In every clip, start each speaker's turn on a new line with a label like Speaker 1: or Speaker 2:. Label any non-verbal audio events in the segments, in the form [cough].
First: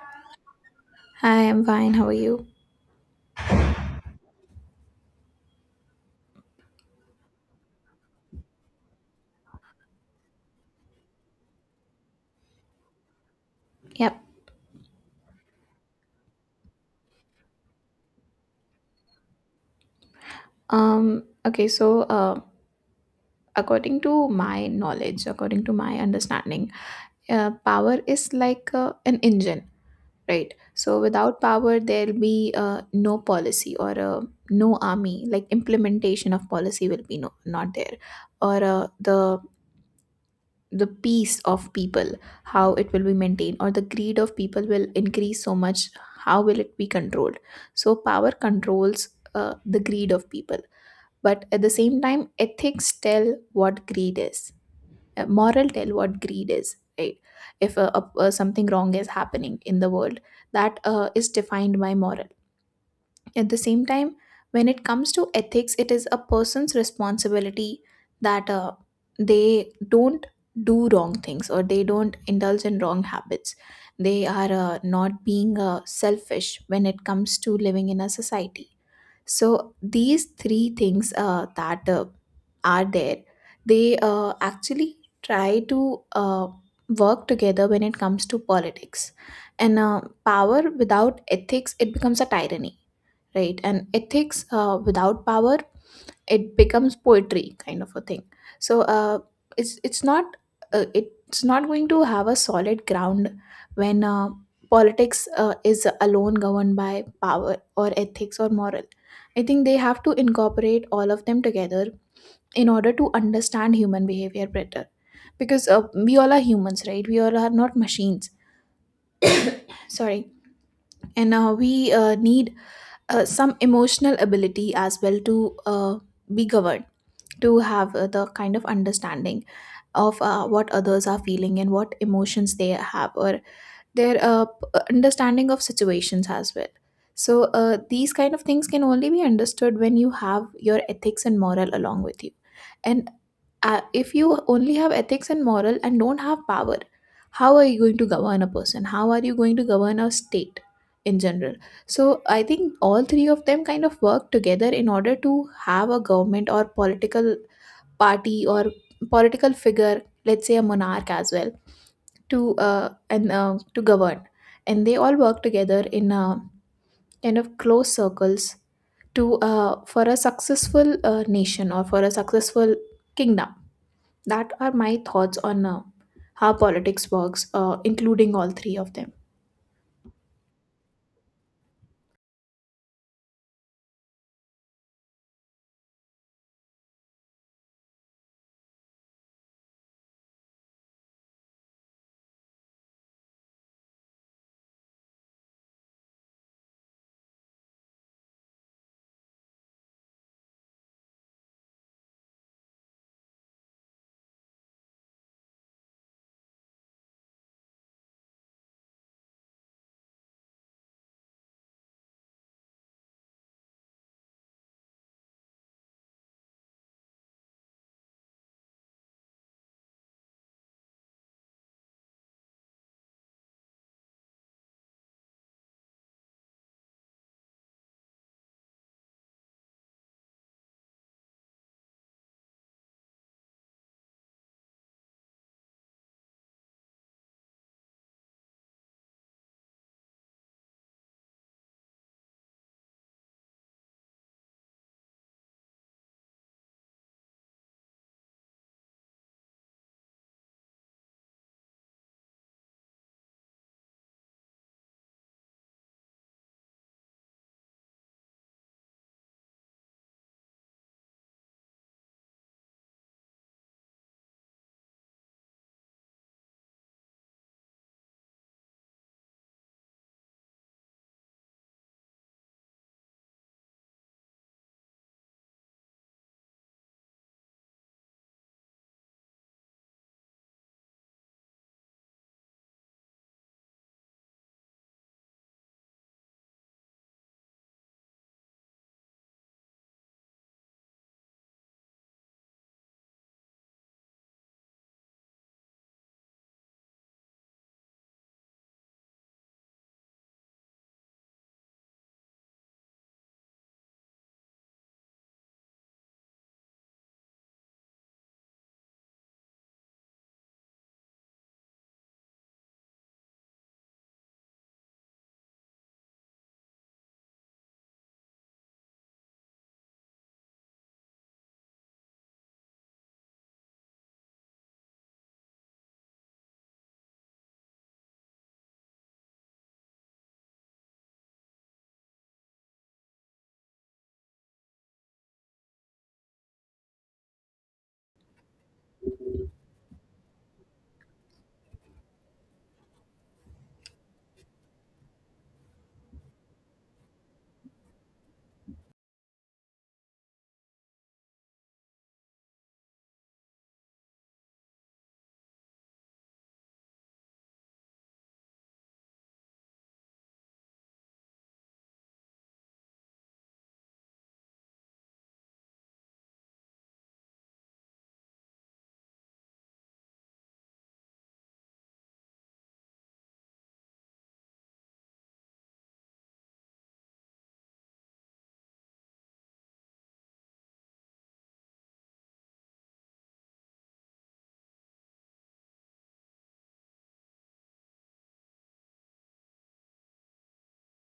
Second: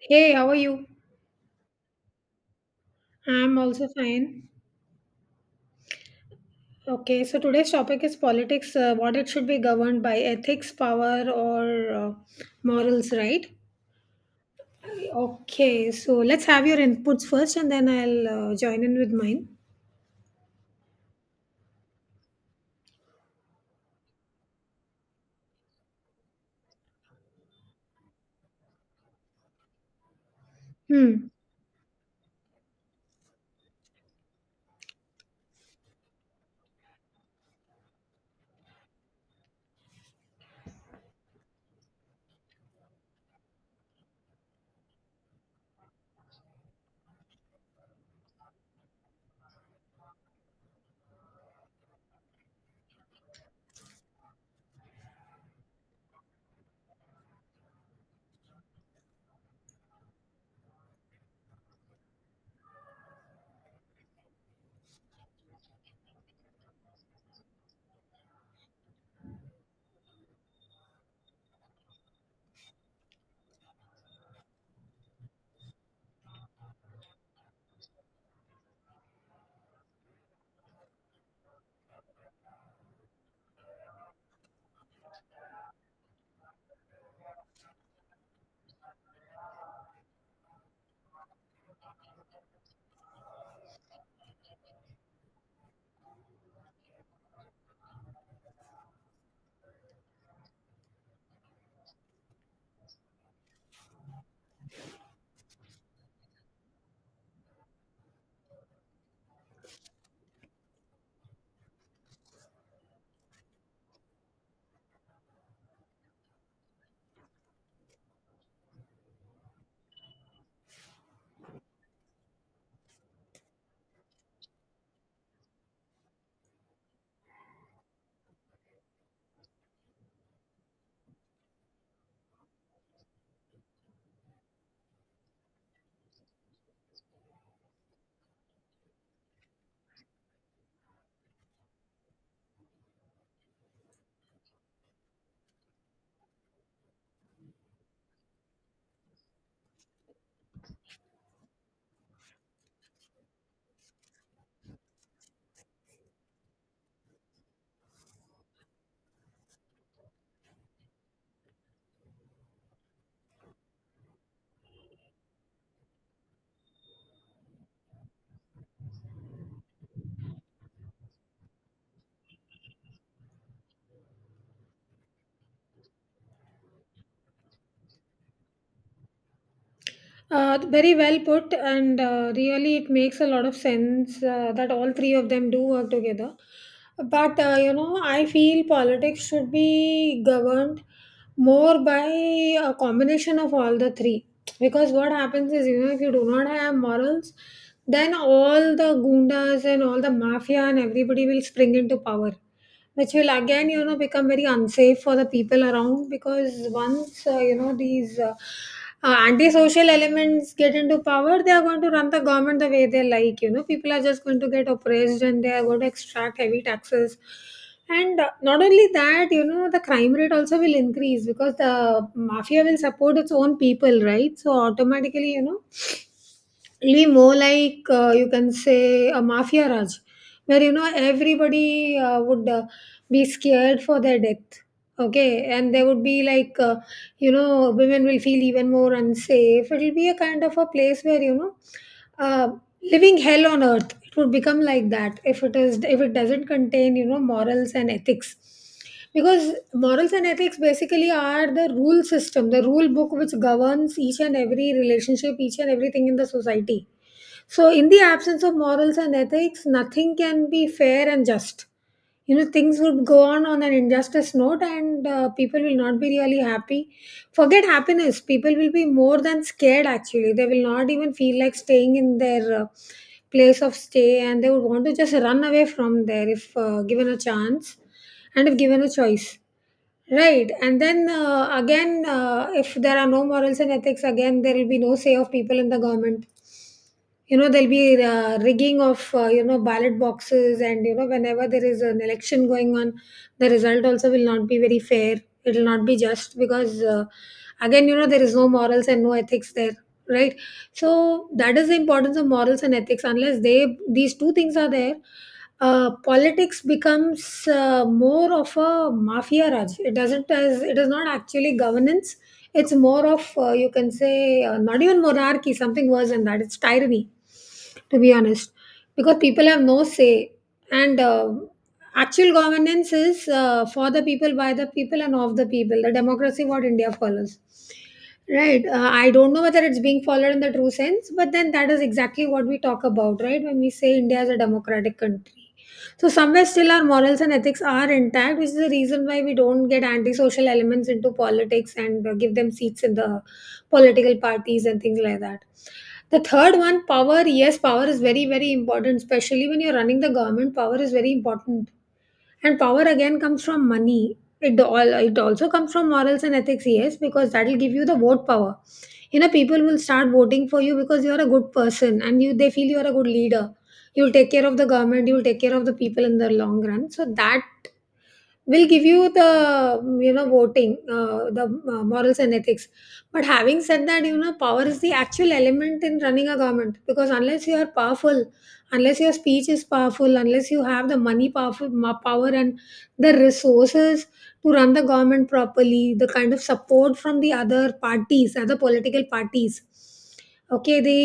Speaker 1: Hey, how are you?
Speaker 2: Hi, I'm fine. How are you?
Speaker 1: I'm also fine. Okay, so today's topic is politics, what it should be governed by ethics, power, or uh, morals, right?
Speaker 2: Yep.
Speaker 1: Okay, so let's have your inputs first and then I'll join in with mine.
Speaker 2: Okay, so according to my knowledge, according to my understanding, power is like an engine, right? So
Speaker 1: Hmm.
Speaker 2: without power, there'll be no policy or no army. Like implementation of policy will be no, not there, or the peace of people, how it will be maintained, or the greed of people will increase so much, how will it be controlled? So power controls the greed of people, but at the same time ethics tell what greed is. Moral tell what greed is, right? If something wrong is happening in the world, that is defined by moral. At the same time, when it comes to ethics, it is a person's responsibility that they don't do wrong things or they don't indulge in wrong habits. They are not being selfish when it comes to living in a society. So, these three things that are there, they actually try to work together when it comes to politics. And power without ethics, it becomes a tyranny, right? And ethics without power, it becomes poetry kind of a thing. So it's not it's not going to have a solid ground when politics is alone governed by power or ethics or moral. I think they have to incorporate all of them together in order to understand human behavior better, because we all are humans, right? We all are not machines, sorry. And we need some emotional ability as well to be governed, to have the kind of understanding of what others are feeling and what emotions they have, or their understanding of situations as well. So these kind of things can only be understood when you have your ethics and moral along with you. And if you only have ethics and moral and don't have power, how are you going to govern a person? How are you going to govern a state in general? So I think all three of them kind of work together in order to have a government or political party, or political figure, let's say a monarch as well, to and to govern. And they all work together in kind of close circles, to for a successful nation, or for a successful kingdom. That are my thoughts on how politics works, including all three of them.
Speaker 1: Very well put, and really it makes a lot of sense that all three of them do work together. But you know, I feel politics should be governed more by a combination of all the three. Because what happens is, you know, if you do not have morals, then all the gundas and all the mafia and everybody will spring into power, which will again, you know, become very unsafe for the people around, because once these antisocial elements get into power, they are going to run the government the way they like. You know, people are just going to get oppressed and they are going to extract heavy taxes. And not only that, you know, the crime rate also will increase because the mafia will support its own people, right? So automatically, you know, it'll be more like, you can say, a mafia raj, where, you know, everybody would be scared for their death. Okay, and there would be like, you know, women will feel even more unsafe. It'll be a kind of a place where, you know, uh, living hell on earth, it would become like that if it is, if it doesn't contain, you know, morals and ethics. Because morals and ethics basically are the rule system, the rule book, which governs each and every relationship, each and everything in the society. So, in the absence of morals and ethics, nothing can be fair and just. You know, things would go on an injustice note, and people will not be really happy. Forget happiness; people will be more than scared. Actually, they will not even feel like staying in their place of stay, and they would want to just run away from there if given a chance and if given a choice. Right, and then again, if there are no morals and ethics, again there will be no say of people in the government. You know, there'll be rigging of, you know, ballot boxes, and you know, whenever there is an election going on, the result also will not be very fair. It will not be just, because again, you know, there is no morals and no ethics there, right? So that is the importance of morals and ethics. Unless they these two things are there, politics becomes more of a mafia raj. It doesn't, as it is not actually governance. It's more of, you can say, not even monarchy, something worse than that. It's tyranny, to be honest, because people have no say. And actual governance is for the people, by the people, and of the people. The democracy what India follows. Right. I don't know whether it's being followed in the true sense, but then that is exactly what we talk about, right? When we say India is a democratic country. So somewhere still our morals and ethics are intact, which is the reason why we don't get antisocial elements into politics and give them seats in the political parties and things like that. The third one, power. Yes, power is very, very important, especially when you're running the government. Power is very important, and power again comes from money. It all, it also comes from morals and ethics, yes, because that will give you the vote power. You know, people will start voting for you because you are a good person, and you, they feel you are a good leader. You'll take care of the government, you'll take care of the people in the long run, so that will give you the you know, voting, the morals and ethics. But having said that, you know, power is the actual element in running a government, because unless you are powerful, unless your speech is powerful, unless you have the money, power and the resources to run the government properly, the kind of support from the other parties, other political parties, okay, the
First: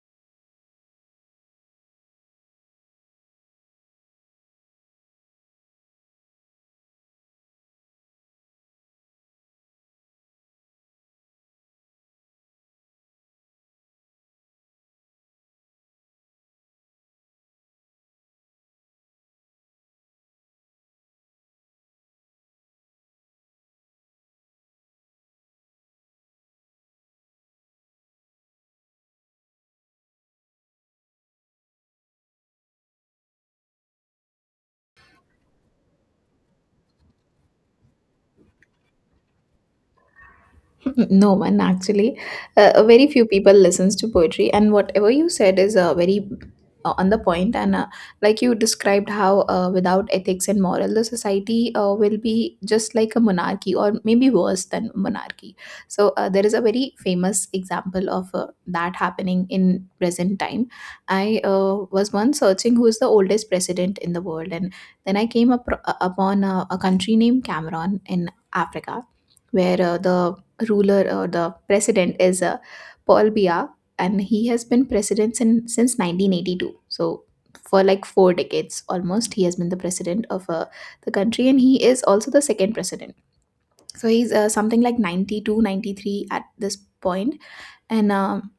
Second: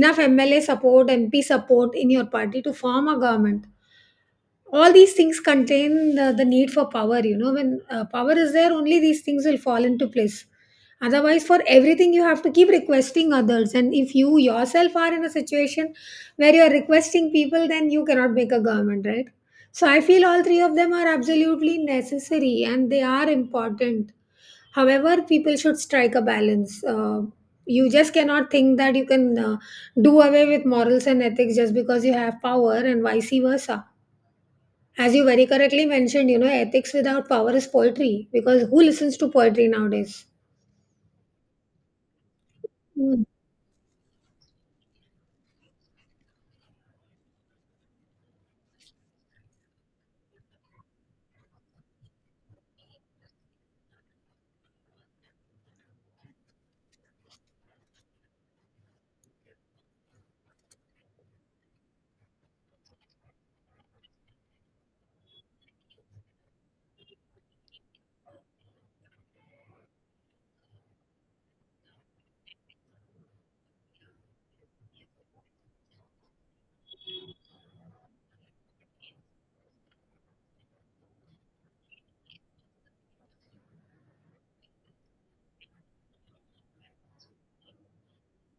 Speaker 1: enough mla support, mp support in your party to form a government, all these things contain the need for power. You know, when power is there, only these things will fall into place. Otherwise, for everything you have to keep requesting others, and if you yourself are in a situation where you are requesting people, then you cannot make a government, right? So I feel all three of them are absolutely necessary and they are important. However, people should strike a balance. You just cannot think that you can do away with morals and ethics just because you have power, and vice versa. As you very correctly mentioned, you know, ethics without power is poetry, because who listens to poetry nowadays?
Speaker 2: [laughs] No one actually. Very
Speaker 1: Hmm.
Speaker 2: few people listens to poetry, and whatever you said is very on the point. And like you described how without ethics and moral, the society will be just like a monarchy, or maybe worse than monarchy. So there is a very famous example of that happening in present time. I was once searching who is the oldest president in the world, and then I came up upon a country named Cameroon in Africa, where the ruler or the president is Paul Biya, and he has been president since 1982. So for like 4 decades almost, he has been the president of the country, and he is also the second president. So he's something like 92, 93 at this point, and um,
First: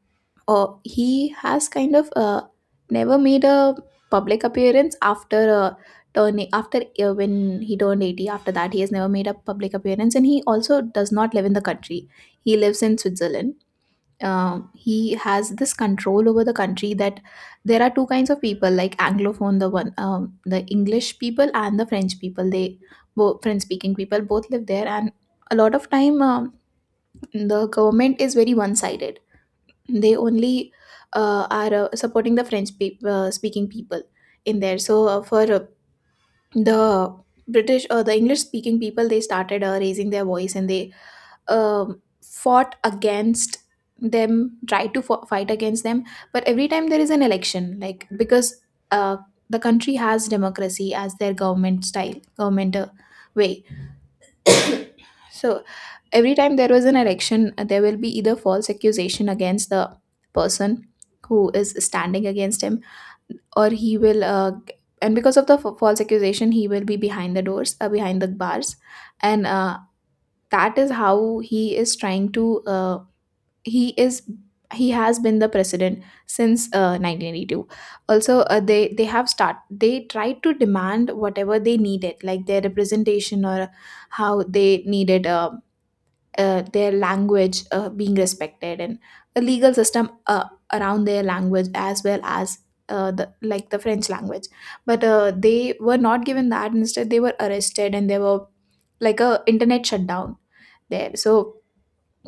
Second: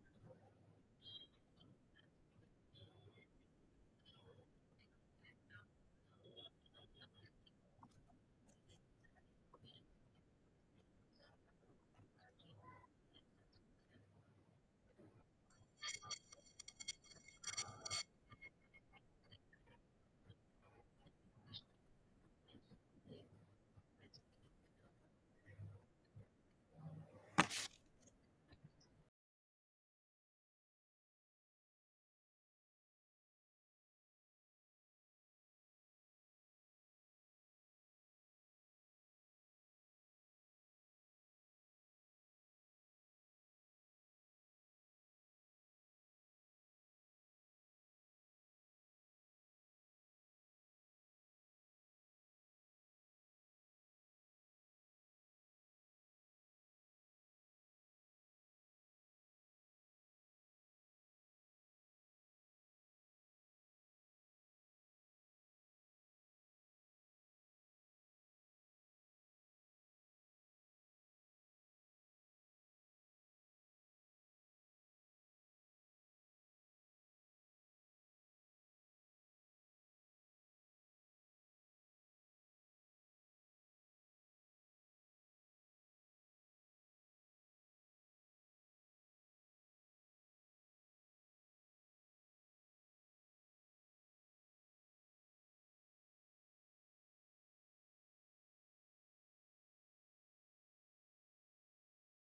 Speaker 2: uh, he has kind of never made a public appearance after turning after when he turned 80. After that he has never made a public appearance, and he also does not live in the country. He lives in Switzerland. He has this control over the country that there are two kinds of people, like Anglophone, the one, the English people and the French people. They both, French speaking people, both live there. And a lot of time, the government is very one sided. They only are supporting the French speaking people in there. So for the British or the English speaking people, they started raising their voice, and they fought against them, tried to fight against them. But every time there is an election, like because uh, the country has democracy as their government style government way. So every time there was an election, there will be either false accusation against the person who is standing against him, or he will g- and because of the false accusation he will be behind the doors, behind the bars. And uh, that is how he is trying to he is he has been the president since 1982. Also they have start they tried to demand whatever they needed, like their representation, or how they needed their language being respected, and a legal system around their language, as well as the like the French language. But they were not given that. Instead, they were arrested, and they were like a internet shutdown there. So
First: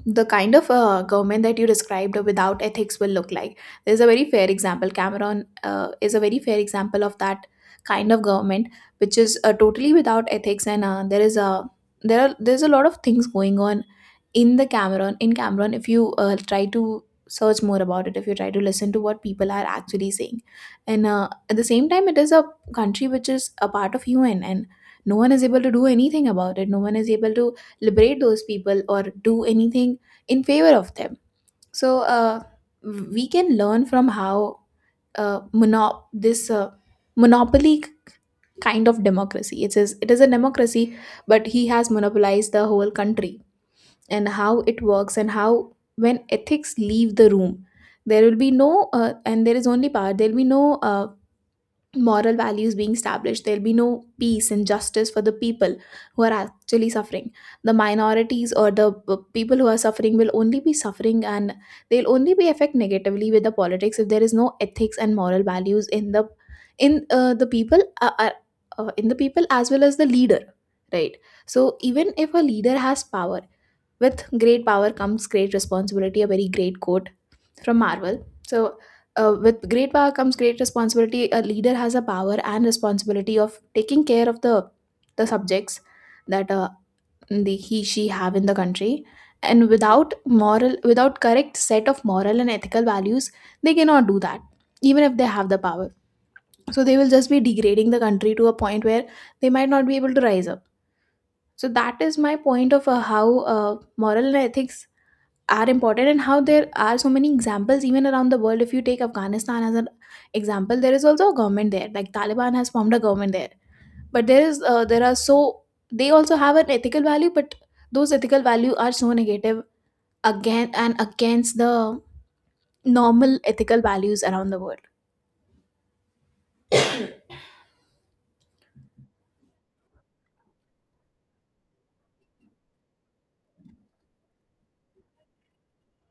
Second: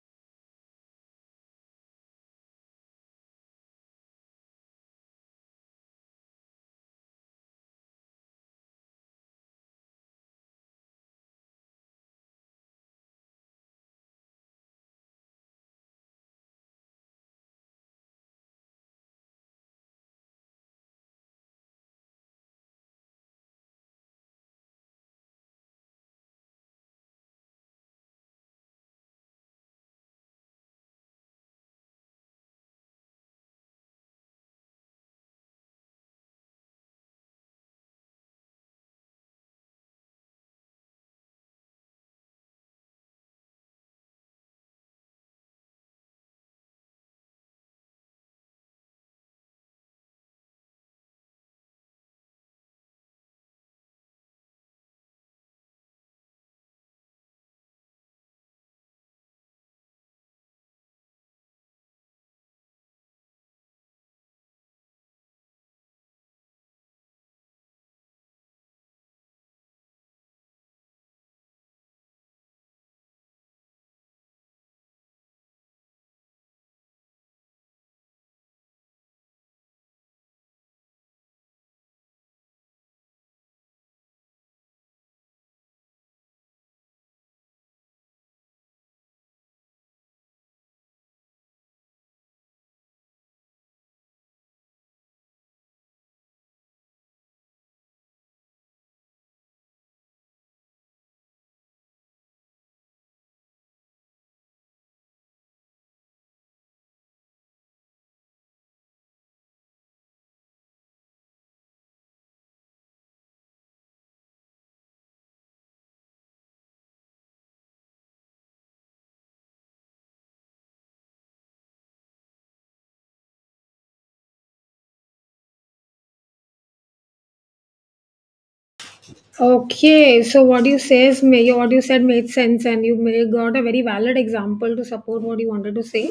Speaker 2: the kind of government that you described without ethics will look like. There's a very fair example. Cameron is a very fair example of that kind of government, which is totally without ethics. And uh, there is a there are there's a lot of things going on in the Cameron, if you try to search more about it, if you try to listen to what people are actually saying. And at the same time, it is a country which is a part of UN, and no one is able to do anything about it, no one is able to liberate those people, or do anything in favor of them. So we can learn from how this monopoly kind of democracy. It is, it is a democracy, but he has monopolized the whole country. And how it works, and how when ethics leave the room, there will be no and there is only power, there will be no moral values being established, there will be no peace and justice for the people who are actually suffering. The minorities or the people who are suffering will only be suffering, and they'll only be affected negatively with the politics if there is no ethics and moral values in the in uh, the people uh, uh, in the people as well as the leader, right? So even if a leader has power, with great power comes great responsibility, a very great quote from Marvel. So with great power comes great responsibility, a leader has a power and responsibility of taking care of the subjects that the he, she have in the country. And without moral, without correct set of moral and ethical values, they cannot do that, even if they have the power. So they will just be degrading the country to a point where they might not be able to rise up. So that is my point of how uh, moral and ethics are important, and how there are so many examples even around the world. If you take Afghanistan as an example, there is also a government there, like Taliban has formed a government there. But there is there are so they also have an ethical value, but those ethical value are so negative, again and against the normal ethical values around the world.
Speaker 1: Okay, so what you say is, may what you said made sense, and you may got a very valid example to support what you wanted to say.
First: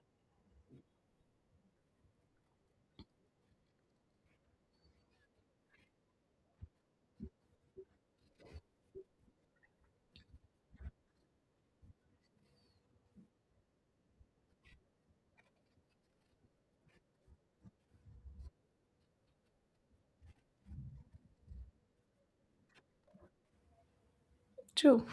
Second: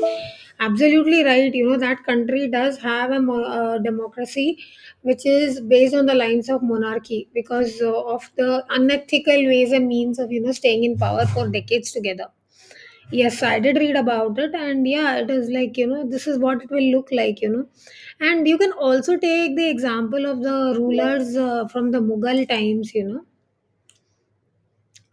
Speaker 1: Absolutely right. You know that country does have a, a democracy, which is based on the lines of monarchy because of the unethical ways and means of, you know, staying in power for decades together. Yes, I did read about it, and yeah, it is like, you know, this is what it will look like, you know. And you can also take the example of the rulers from the Mughal times, you know.
Speaker 2: True.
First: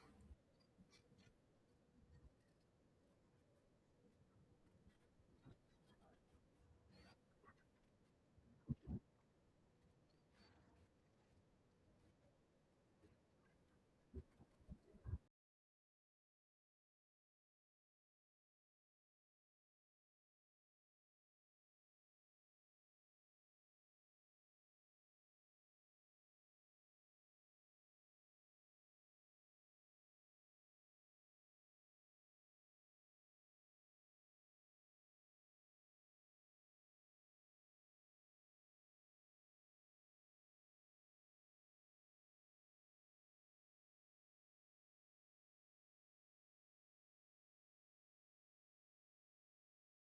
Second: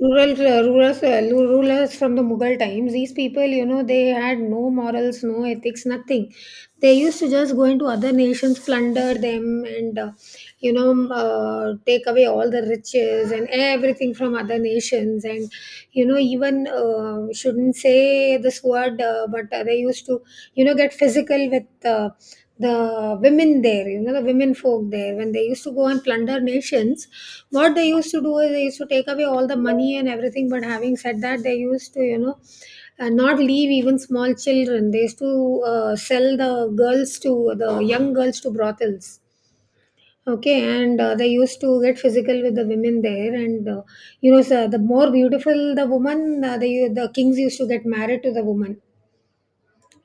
Speaker 1: Rulers from the Mughal times, these people, you know, they had no morals, no ethics, nothing. They used to just go into other nations, plunder them, and, you know, take away all the riches and everything from other nations. And, you know, even, shouldn't say this word, but they used to, you know, get physical with. The women there, you know, the women folk there, when they used to go and plunder nations, what they used to do is they used to take away all the money and everything. But having said that, they used to, you know, not leave even small children. They used to sell the young girls to brothels. Okay, and they used to get physical with the women there, and you know, so the more beautiful the woman, the kings used to get married to the woman.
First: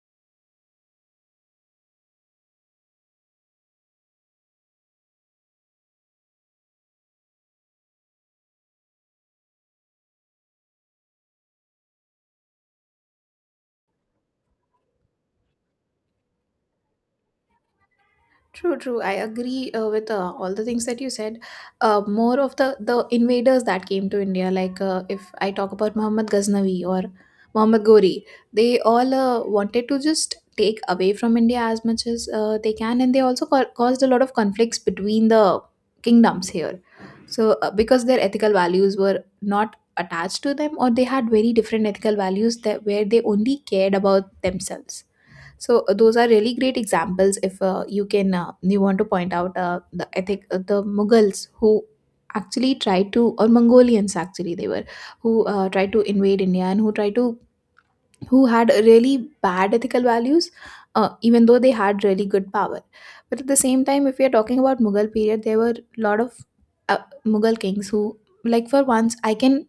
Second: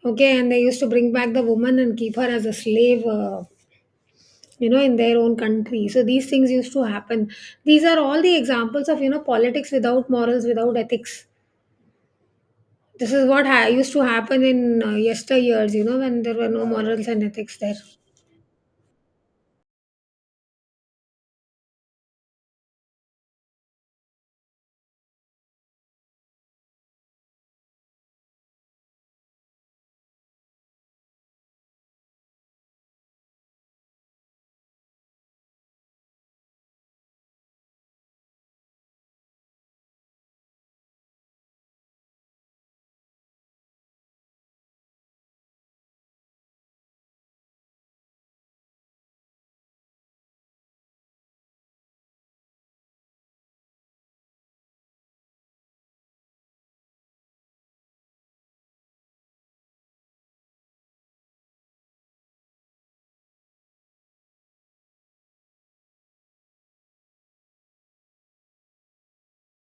Speaker 1: Okay, and they used to bring back the woman and keep her as a slave, you know, in their own country. So these things used to happen. These are all the examples of, you know, politics without morals, without ethics. This is what used to happen in yesteryears, you know, when there were no morals and ethics there.
Speaker 2: True, true. I agree with all the things that you said. More of the invaders that came to India, like if I talk about Muhammad Ghaznavi or Muhammad Gori, they all wanted to just take away from India as much as they can, and they also caused a lot of conflicts between the kingdoms here. So because their ethical values were not attached to them, or they had very different ethical values, that where they only cared about themselves. So those are really great examples. If you want to point out the Mughals, who actually tried to, or Mongolians actually, they were, who tried to invade India, and who tried to, who had really bad ethical values, even though they had really good power. But at the same time, if we are talking about Mughal period, there were a lot of uh, Mughal kings who, like for once, I can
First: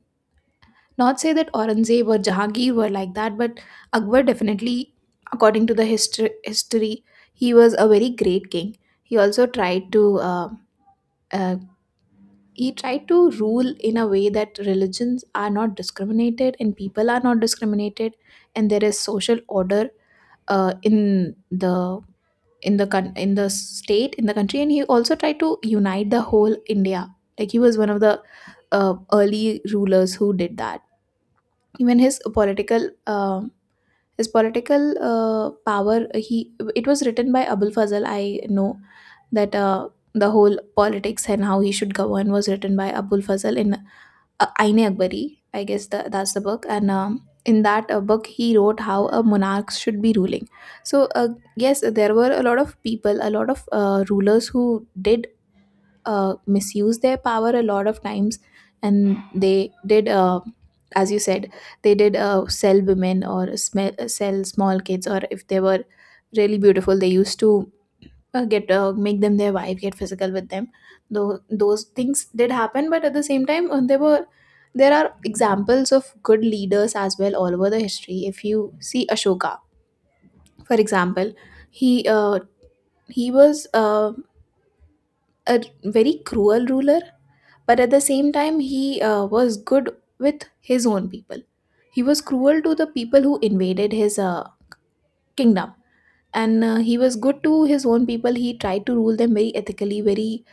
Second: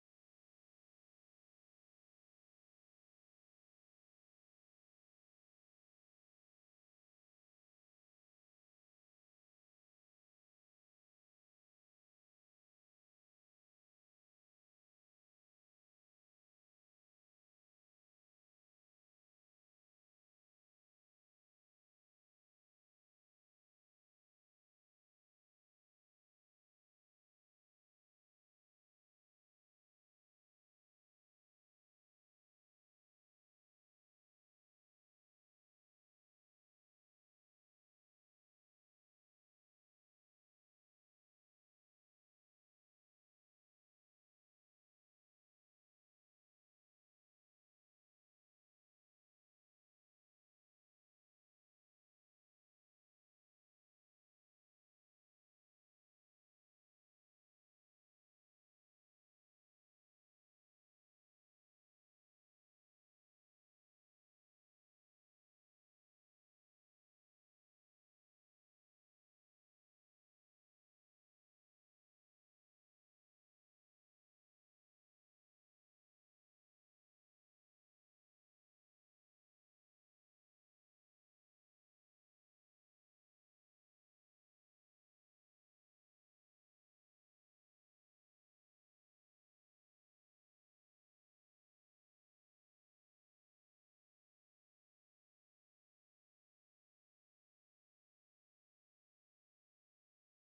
Speaker 2: not say that Aurangzeb or Jahangir were like that, but Akbar definitely, according to the history, he was a very great king. He also tried to uh, he tried to rule in a way that religions are not discriminated and people are not discriminated, and there is social order in the in the state in the country, and he also tried to unite the whole India. Like, he was one of the early rulers who did that. Even his political power, he it was written by Abul Fazl, I know, that the whole politics and how he should govern was written by Abul Fazl in Aine Akbari, I guess that's the book. And in that book he wrote how a monarch should be ruling. So yes, there were a lot of people, a lot of rulers who did misuse their power a lot of times. And they did, as you said, they did sell women or sell small kids, or if they were really beautiful they used to get make them their wife, get physical with them. Though those things did happen, but at the same time there are examples of good leaders as well all over the history. If you see Ashoka, for example, he uh, he was a very cruel ruler, but at the same time, he was good with his own people. He was cruel to the people who invaded his kingdom, and he was good to his own people. He tried to rule them very ethically, very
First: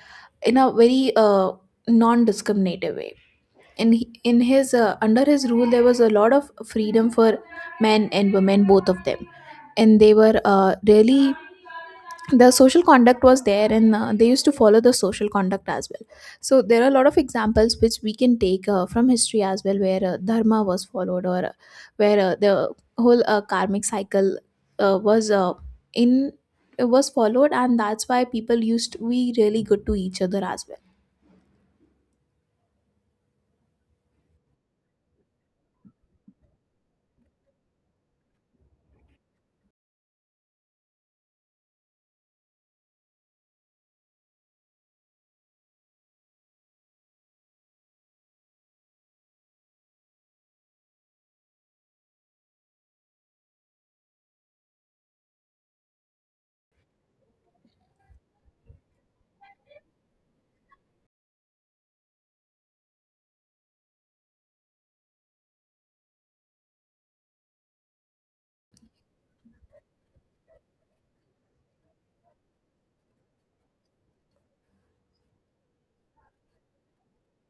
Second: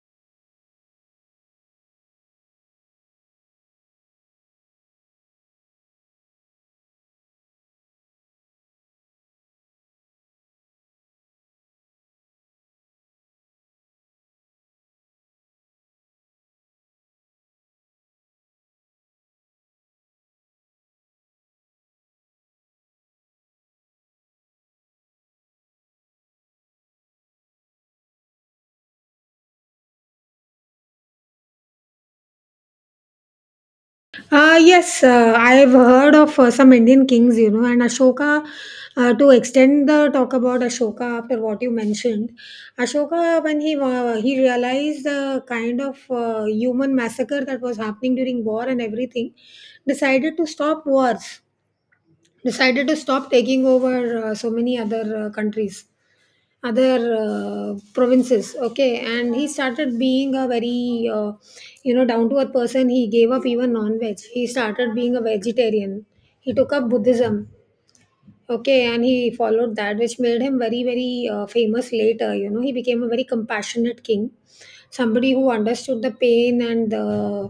Speaker 2: in a very non-discriminative way. In his under his rule, there was a lot of freedom for men and women, both of them, and they were really the social conduct was there and they used to follow the social conduct as well. So there are a lot of examples which we can take from history as well where dharma was followed, or where the whole karmic cycle uh, was uh, in was followed, and that's why people used to be really good to each other as well.
Speaker 1: Yes, I've heard of some Indian kings, you know, and Ashoka. To extend the talk about Ashoka after what you mentioned, Ashoka, when he he realized the kind of human massacre that was happening during war and everything, decided to stop wars, decided to stop taking over so many other countries, other provinces, okay, and he started being a very you know, down to earth person. He gave up even non veg, he started being a vegetarian, he took up Buddhism. Okay, and he followed that, which made him very, very famous later. You know, he became a very compassionate king, somebody who understood the pain and the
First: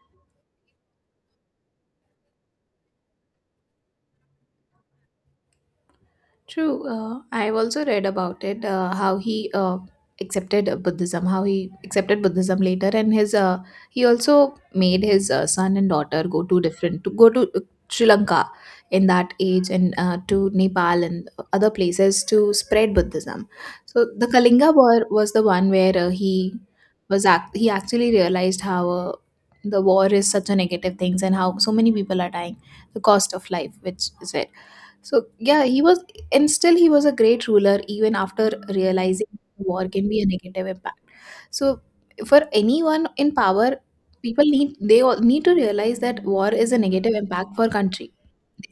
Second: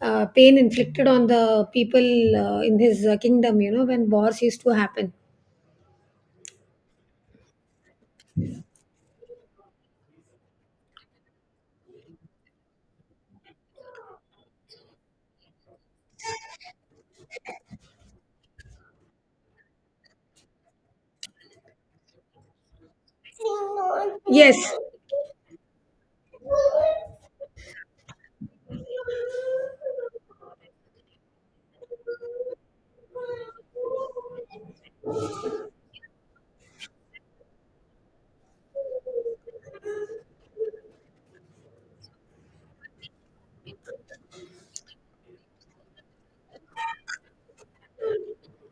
Speaker 1: pain inflicted on the people in his kingdom, you know, when wars used to happen.
Speaker 2: True. I've also read about it, how he accepted Buddhism, how he accepted Buddhism later, and his he also made his son and daughter go to different to go to Sri Lanka in that age and to Nepal and other places to spread Buddhism. So the
Speaker 1: Yes,
Speaker 2: Kalinga War was the one where he he actually realized how. The war is such a negative things and how so many people are dying, the cost of life which is it. So yeah, he was, and still, he was a great ruler even after realizing war can be a negative impact. So, for anyone in power, people need they all need to realize that war is a negative impact for country.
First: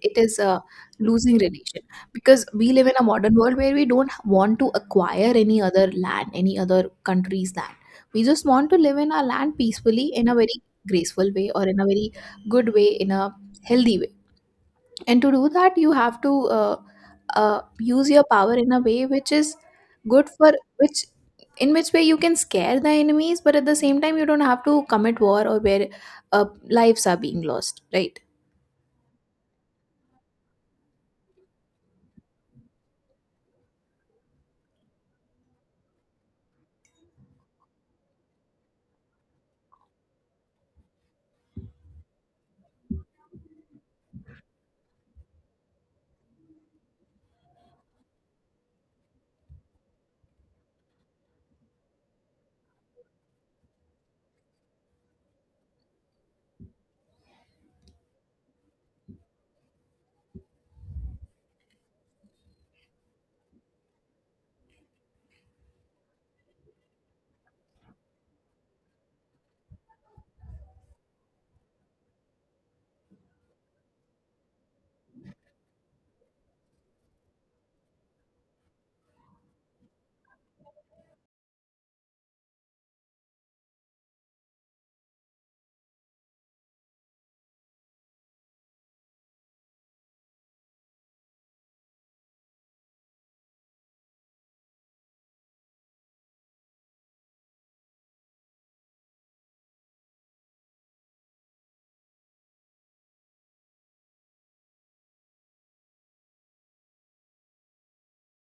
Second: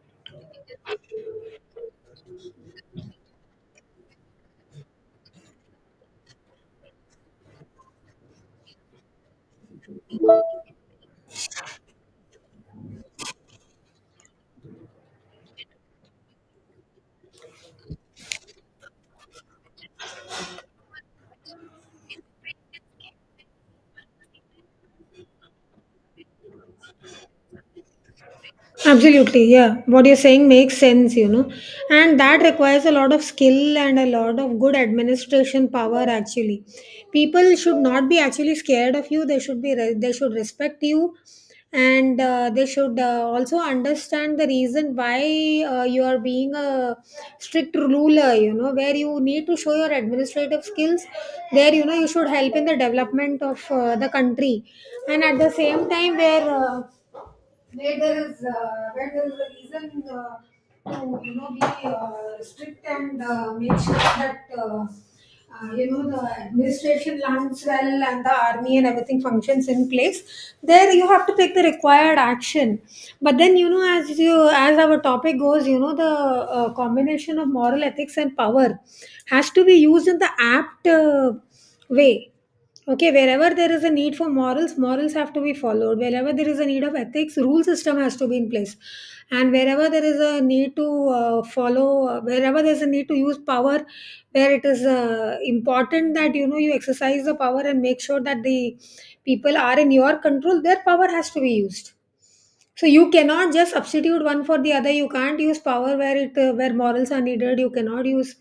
Speaker 2: It is a losing relation, because we live in a modern world where we don't want to acquire any other land, any other country's land. We just want to live in our land peacefully, in a very graceful way, or in a very good way, in a healthy way. And to do that, you have to uh, use your power in a way which is good for, which, in which way you can scare the enemies but at the same time you don't have to commit war or where uh, lives are being lost, right?
Speaker 1: absolutely. Yeah, what you're saying makes sense, you know, and that requires a lot of skill and a lot of good administration power. Actually, people should not be actually scared of you. They should be. They should respect you, and they should also understand the reason why you are being a strict ruler. You know, where you need to show your administrative skills. There, you know, you should help in the development of the country, and at the same time, where. Where there is, where there is a reason to, you know, be strict and make sure that you know, the administration runs well and the army and everything functions in place. There you have to take the required action. But then, you know, as our topic goes, you know, the combination of moral, ethics and power has to be used in the apt way. Okay, wherever there is a need for morals, morals have to be followed. Wherever there is a need of ethics, rule system has to be in place. And wherever there is a need to wherever there is a need to use power, where it is important that you know you exercise the power and make sure that the people are in your control, their power has to be used. So you cannot just substitute one for the other. You can't use power where it where morals are needed. You cannot use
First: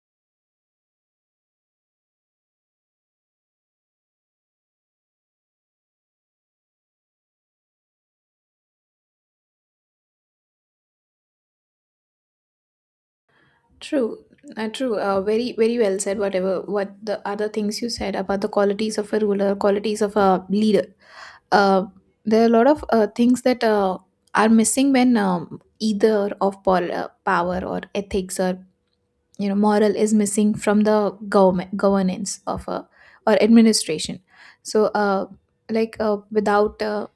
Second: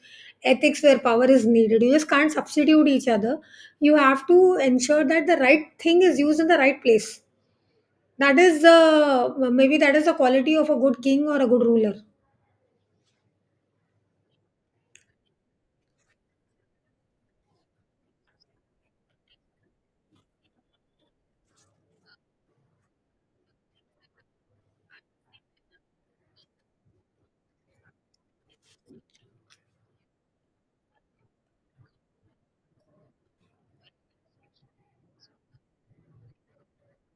Speaker 1: ethics where power is needed. You just can't substitute each other. You have to ensure that the right thing is used in the right place. That is the maybe that is the quality of a good king or a good ruler.
Speaker 2: True. True. Very, very well said, whatever what the other things you said about the qualities of a ruler, qualities of a leader. uh, there are a lot of things that are missing when either of power or ethics or, you know, moral is missing from the government, governance of a, or administration. So like without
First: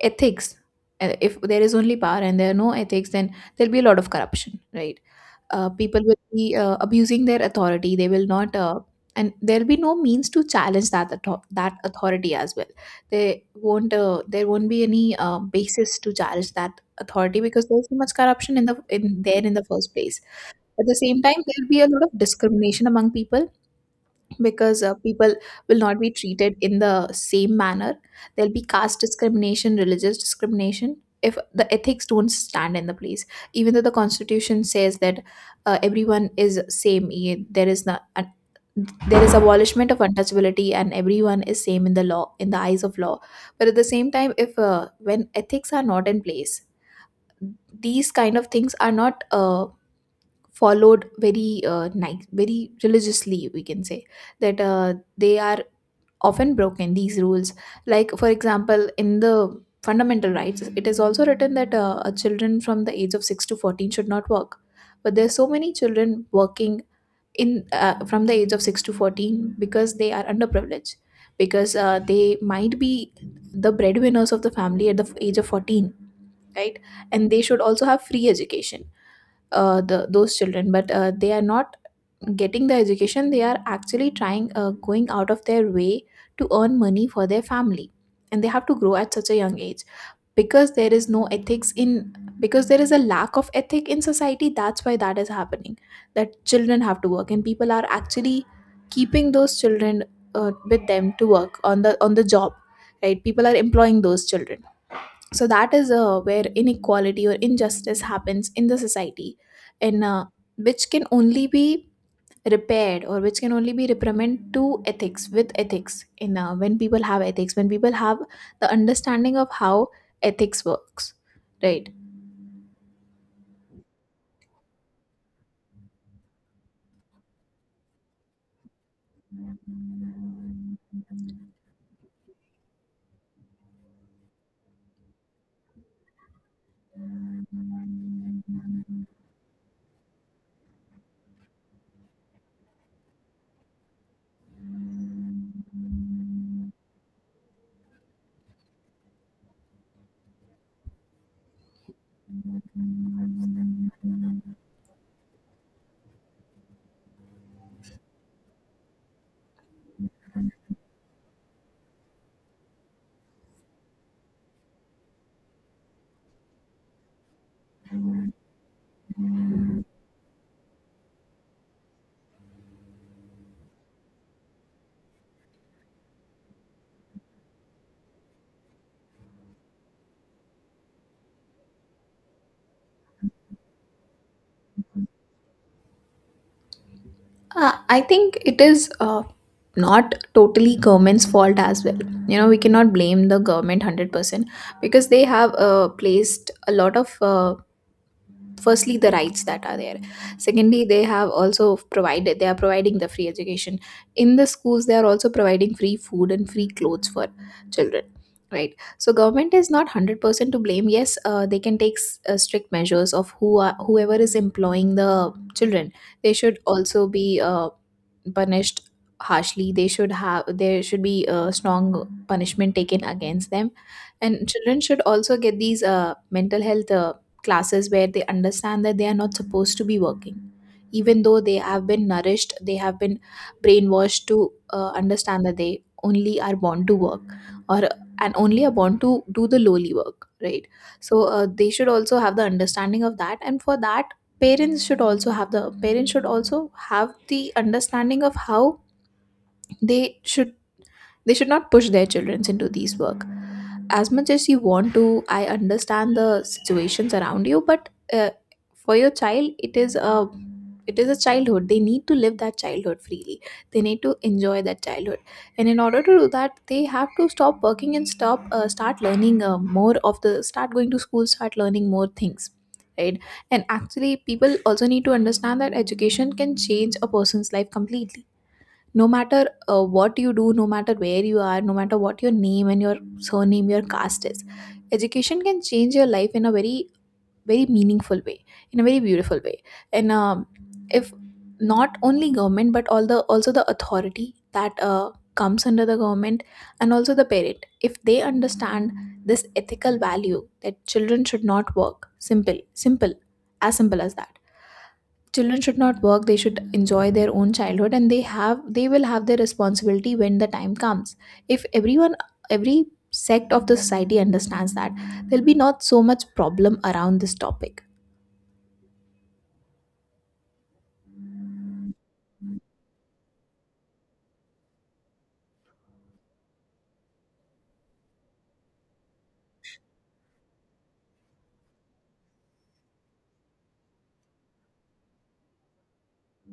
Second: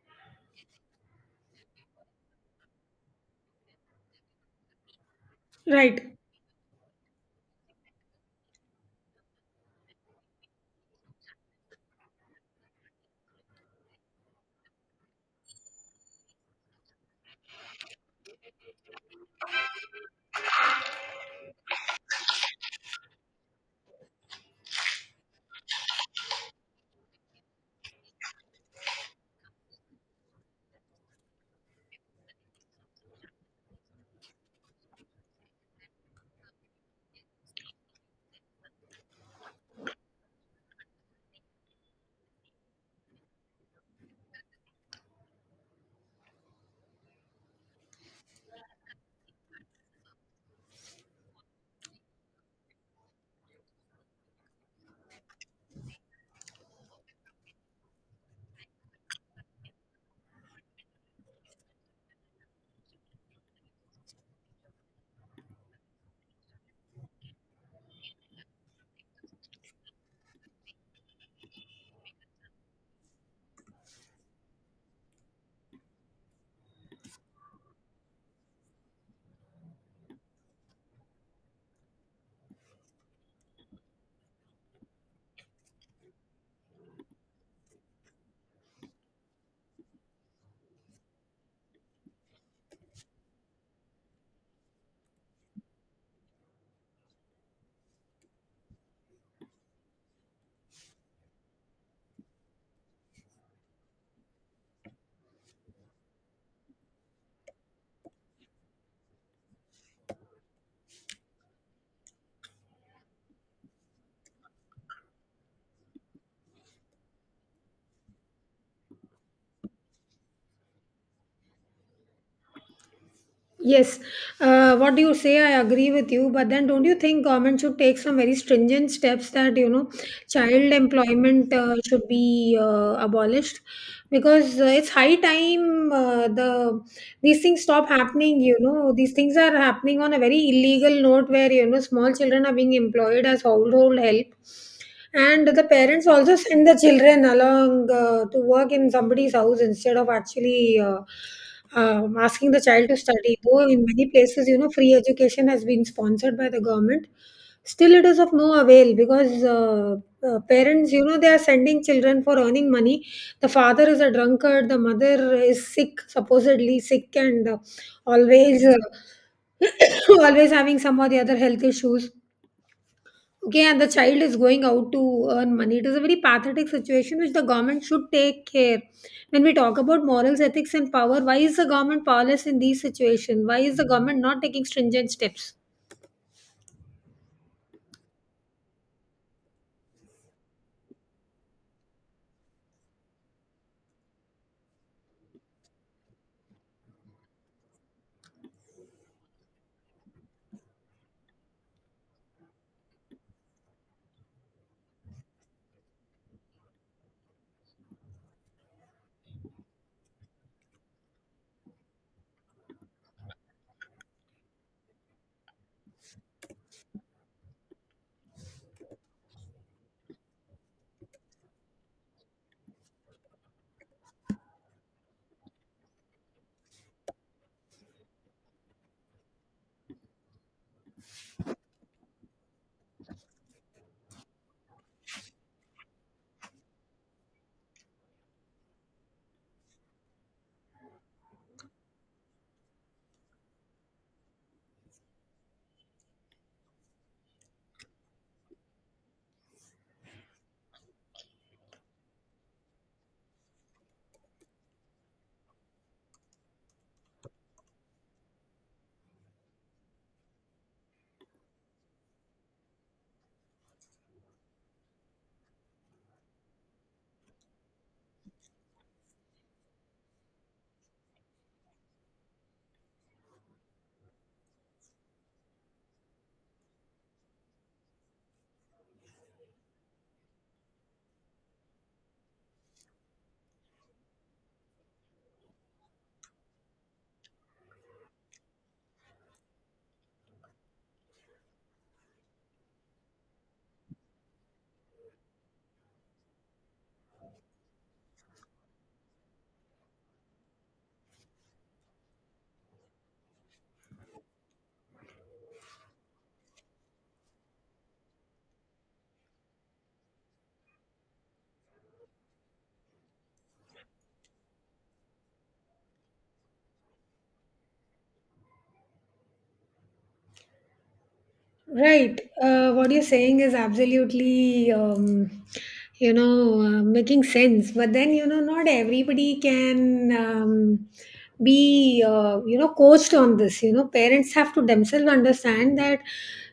Speaker 2: ethics, if there is only power and there are no ethics, then there'll be a lot of corruption, right? People
Speaker 1: Right.
Speaker 2: will be abusing their authority, they will not and there'll be no means to challenge that that authority as well. They won't there won't be any basis to challenge that authority, because there's so much corruption in the in the first place. At the same time, there'll be a lot of discrimination among people, because people will not be treated in the same manner. There'll be caste discrimination, religious discrimination. If the ethics don't stand in the place, even though the constitution says that everyone is same, there is not an, there is abolishment of untouchability and everyone is same in the law, in the eyes of law. But at the same time, if when ethics are not in place, these kind of things are not followed very nice, very religiously, we can say that they are often broken, these rules. Like, for example, in the fundamental rights it is also written that children from the age of 6 to 14 should not work, but there are so many children working in from the age of 6 to 14, because they are underprivileged, because they might be the breadwinners of the family at the age of 14, right? And they should also have free education, the those children, but they are not getting the education, they are actually trying going out of their way to earn money for their family, and they have to grow at such a young age. Because there is no ethics in, because there is a lack of ethic in society, that's why that is happening, that children have to work, and people are actually keeping those children with them to work on the job, right? People are employing those children. So that is where inequality or injustice happens in the society, and which can only be repaired, or which can only be reprimanded to ethics, with ethics in when people have ethics, when people have the understanding of how ethics works, right?
Speaker 1: Yes, what do you say? I agree with you, but then don't you think government should take some very stringent steps that you know child employment should be abolished because it's high time the these things stop happening. You know, these things are happening on a very illegal note where you know small children are being employed as household help, and the parents also send the children along to work in somebody's house instead of actually asking the child to study. Though in many places, you know, free education has been sponsored by the government, still it is of no avail because parents, you know, they are sending children for earning money. The father is a drunkard, the mother is sick, supposedly sick, and always. [coughs] Always having some or the other health issues, okay, and the child is going out to earn money. It is a very pathetic situation which the government should take care. When we talk about morals, ethics and power, why is the government powerless in these situations? Why is the government not taking stringent steps?
Speaker 2: I think it is not totally government's fault as well. You know, we cannot blame the government 100%, because they have placed a lot of firstly, the rights that are there. Secondly, they have also provided, they are providing the free education in the schools. They are also providing free food and free clothes for children, right? So government is not 100% to blame. Yes, they can take strict measures of who are, whoever is employing the children, they should also be punished harshly. They should have, there should be a strong punishment taken against them. And children should also get these mental health classes where they understand that they are not supposed to be working, even though they have been nourished, they have been brainwashed to understand that they only are born to work, or and only are born to do the lowly work, right? So they should also have the understanding of that, and for that parents should also have the understanding of how they should they should not push their children into these work. As much as you want to, I understand the situations around you, but for your child, it is a, it is a childhood. They need to live that childhood freely, they need to enjoy that childhood. And in order to do that, they have to stop working and stop start learning more of the, start going to school, start learning more things, right? And actually, people also need to understand that education can change a person's life completely. No matter what you do, no matter where you are, no matter what your name and your surname, your caste is, education can change your life in a very, very meaningful way, in a very beautiful way. And if not only government but all the, also the authority that comes under the government, and also the parent, if they understand this ethical value that children should not work, simple, simple, as simple as that. Children should not work, they should enjoy their own childhood, and they will have their responsibility when the time comes. If everyone, every sect of the society understands that, there'll be not so much problem around this topic.
Speaker 1: Right. What you're saying is absolutely, you know, making sense. But then, you know, not everybody can be, you know, coached on this. You know, parents have to themselves understand that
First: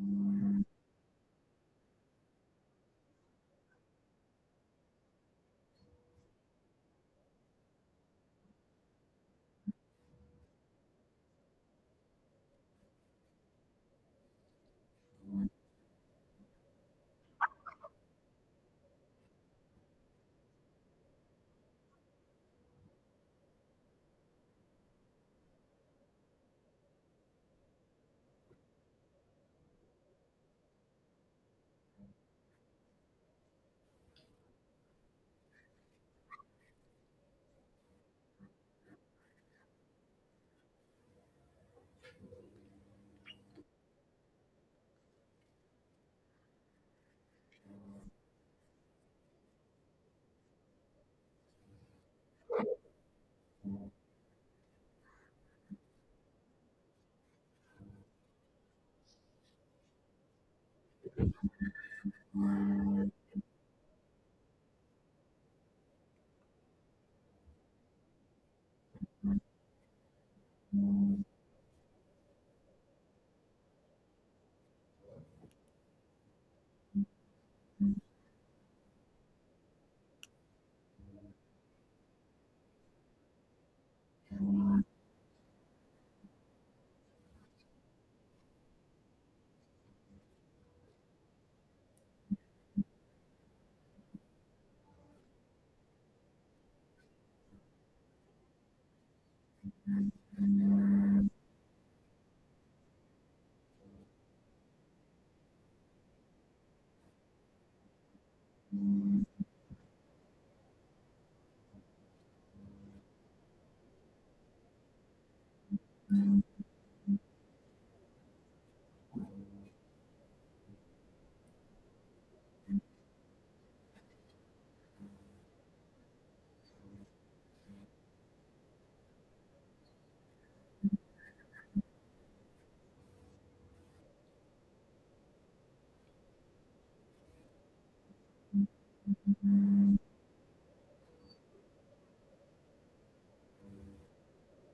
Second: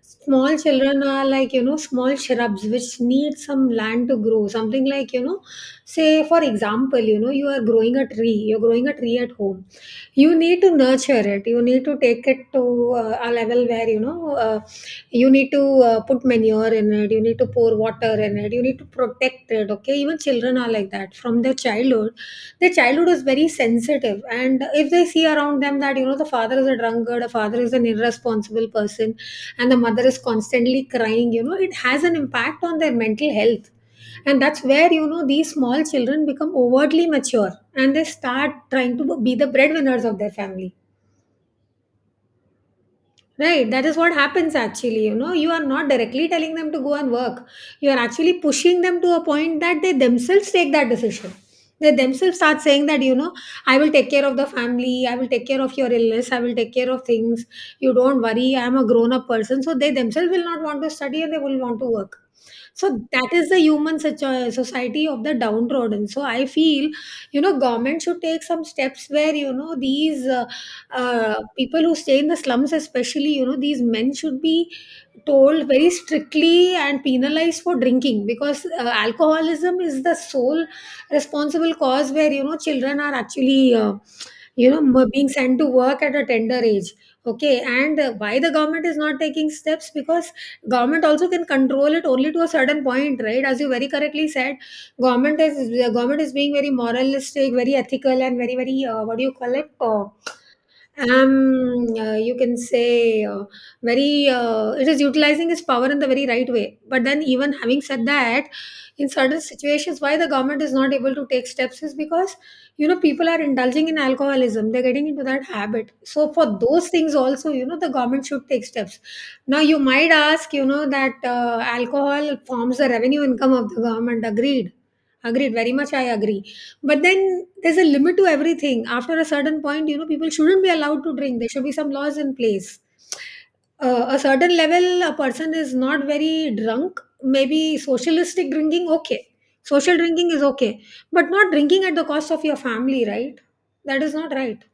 Speaker 1: small children are like, you know, small shrubs which need some land to grow. Something like, you know, say, for example, you know, you are growing a tree, you're growing a tree at home. You need to nurture it, you need to take it to a level where you know you need to put manure in it, you need to pour water in it, you need to protect it, okay. Even children are like that. From their childhood, their childhood is very sensitive, and if they see around them that you know the father is a drunkard, a father is an irresponsible person, and the mother is constantly crying, you know it has an impact on their mental health. And that's where you know these small children become overtly mature and they start trying to be the breadwinners of their family. Right, that is what happens actually. You know, you are not directly telling them to go and work. You are actually pushing them to a point that they themselves take that decision. They themselves start saying that, you know, I will take care of the family, I will take care of your illness, I will take care of things. You don't worry, I'm a grown up person. So they themselves will not want to study and they will want to work. So that is the human such society of the downtrodden. So I feel, you know, government should take some steps where, you know, these. People who stay in the slums especially, you know, these men should be told very strictly and penalized for drinking, because alcoholism is the sole responsible cause where you know children are actually you know being sent to work at a tender age, okay. And why the government is not taking steps, because government also can control it only to a certain point, right? As you very correctly said, government is the government is being very moralistic, very ethical, and very very what do you call it, you can say, very it is utilizing its power in the very right way. But then, even having said that, in certain situations why the government is not able to take steps is because you know people are indulging in alcoholism, they're getting into that habit. So for those things also, you know, the government should take steps. Now you might ask, you know, that alcohol forms the revenue income of the government. Agreed, agreed very much, I agree. But then there's a limit to everything. After a certain point, you know, people shouldn't be allowed to drink. There should be some laws in place. A certain level, a person is not very drunk. Maybe socialistic drinking, okay. Social drinking is okay. But not drinking at the cost of your family, right? That is not right.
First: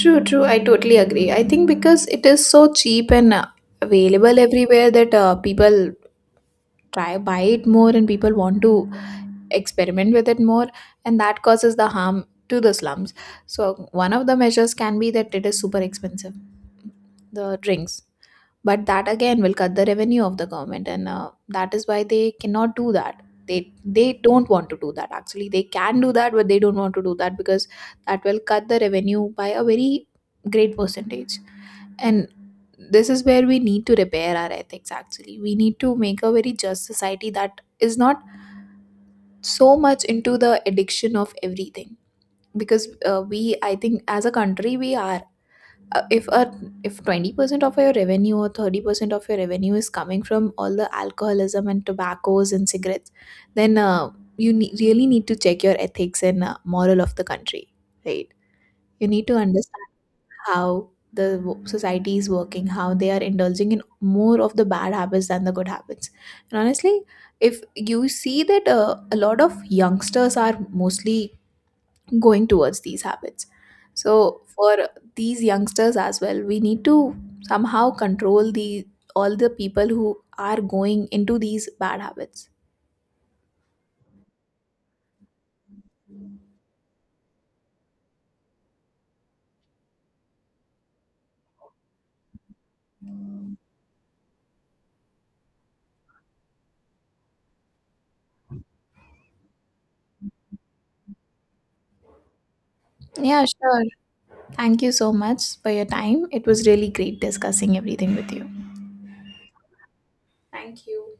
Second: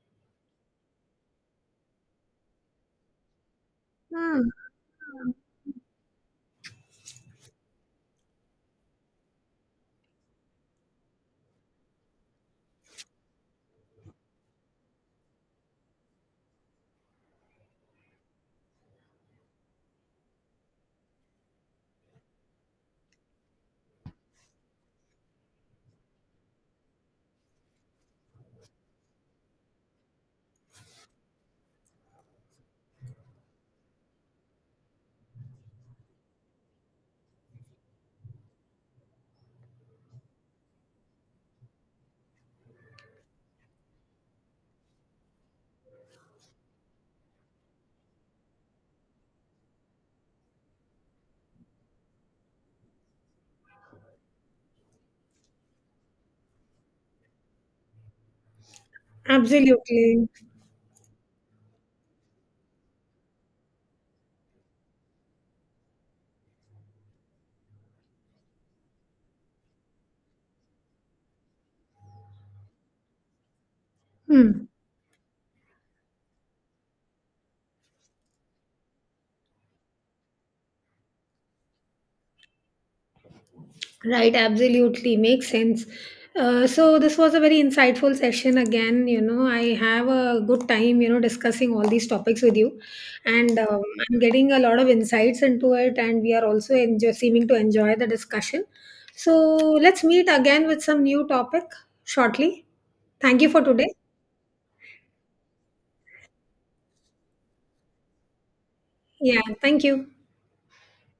Speaker 2: True, true, I totally agree. I think because it is so cheap and available
Speaker 1: Hmm.
Speaker 2: everywhere that people try, buy it more, and people want to experiment with it more, and that causes the harm to the slums. So one of the measures can be that it is super expensive, the drinks. But that again will cut the revenue of the government, and that is why they cannot do that, they don't want to do that. Actually they can do that, but they don't want to do that, because that will cut the revenue by a very great percentage. And this is where we need to repair our ethics. Actually, we need to make a very just society that is not so much into the addiction of everything. Because we I think as a country we are if a, if 20% of your revenue or 30% of your revenue is coming from all the alcoholism and tobaccos and cigarettes, then you really need to check your ethics and moral of the country, right? You need to understand
Speaker 1: Absolutely.
Speaker 2: how the society is working, how they are indulging in more of the bad habits than the good habits. And honestly, if you see that a lot of youngsters are mostly going towards these habits. So
Speaker 1: Hmm.
Speaker 2: for these youngsters as well, we need to somehow control the, all the people who are going into these bad habits.
Speaker 1: Right, absolutely. Makes sense. So this was a very insightful session again. You know, I have a good time, you know, discussing all these topics with you, and I'm getting a lot of insights into it, and we are also seeming to enjoy the discussion. So let's meet again with some new topic shortly. Thank
Speaker 2: Yeah,
Speaker 1: you for
Speaker 2: sure.
Speaker 1: today.
Speaker 2: Thank you so much for your time. It was really great discussing everything with you.
Speaker 1: Yeah, thank you.
Speaker 2: Thank you.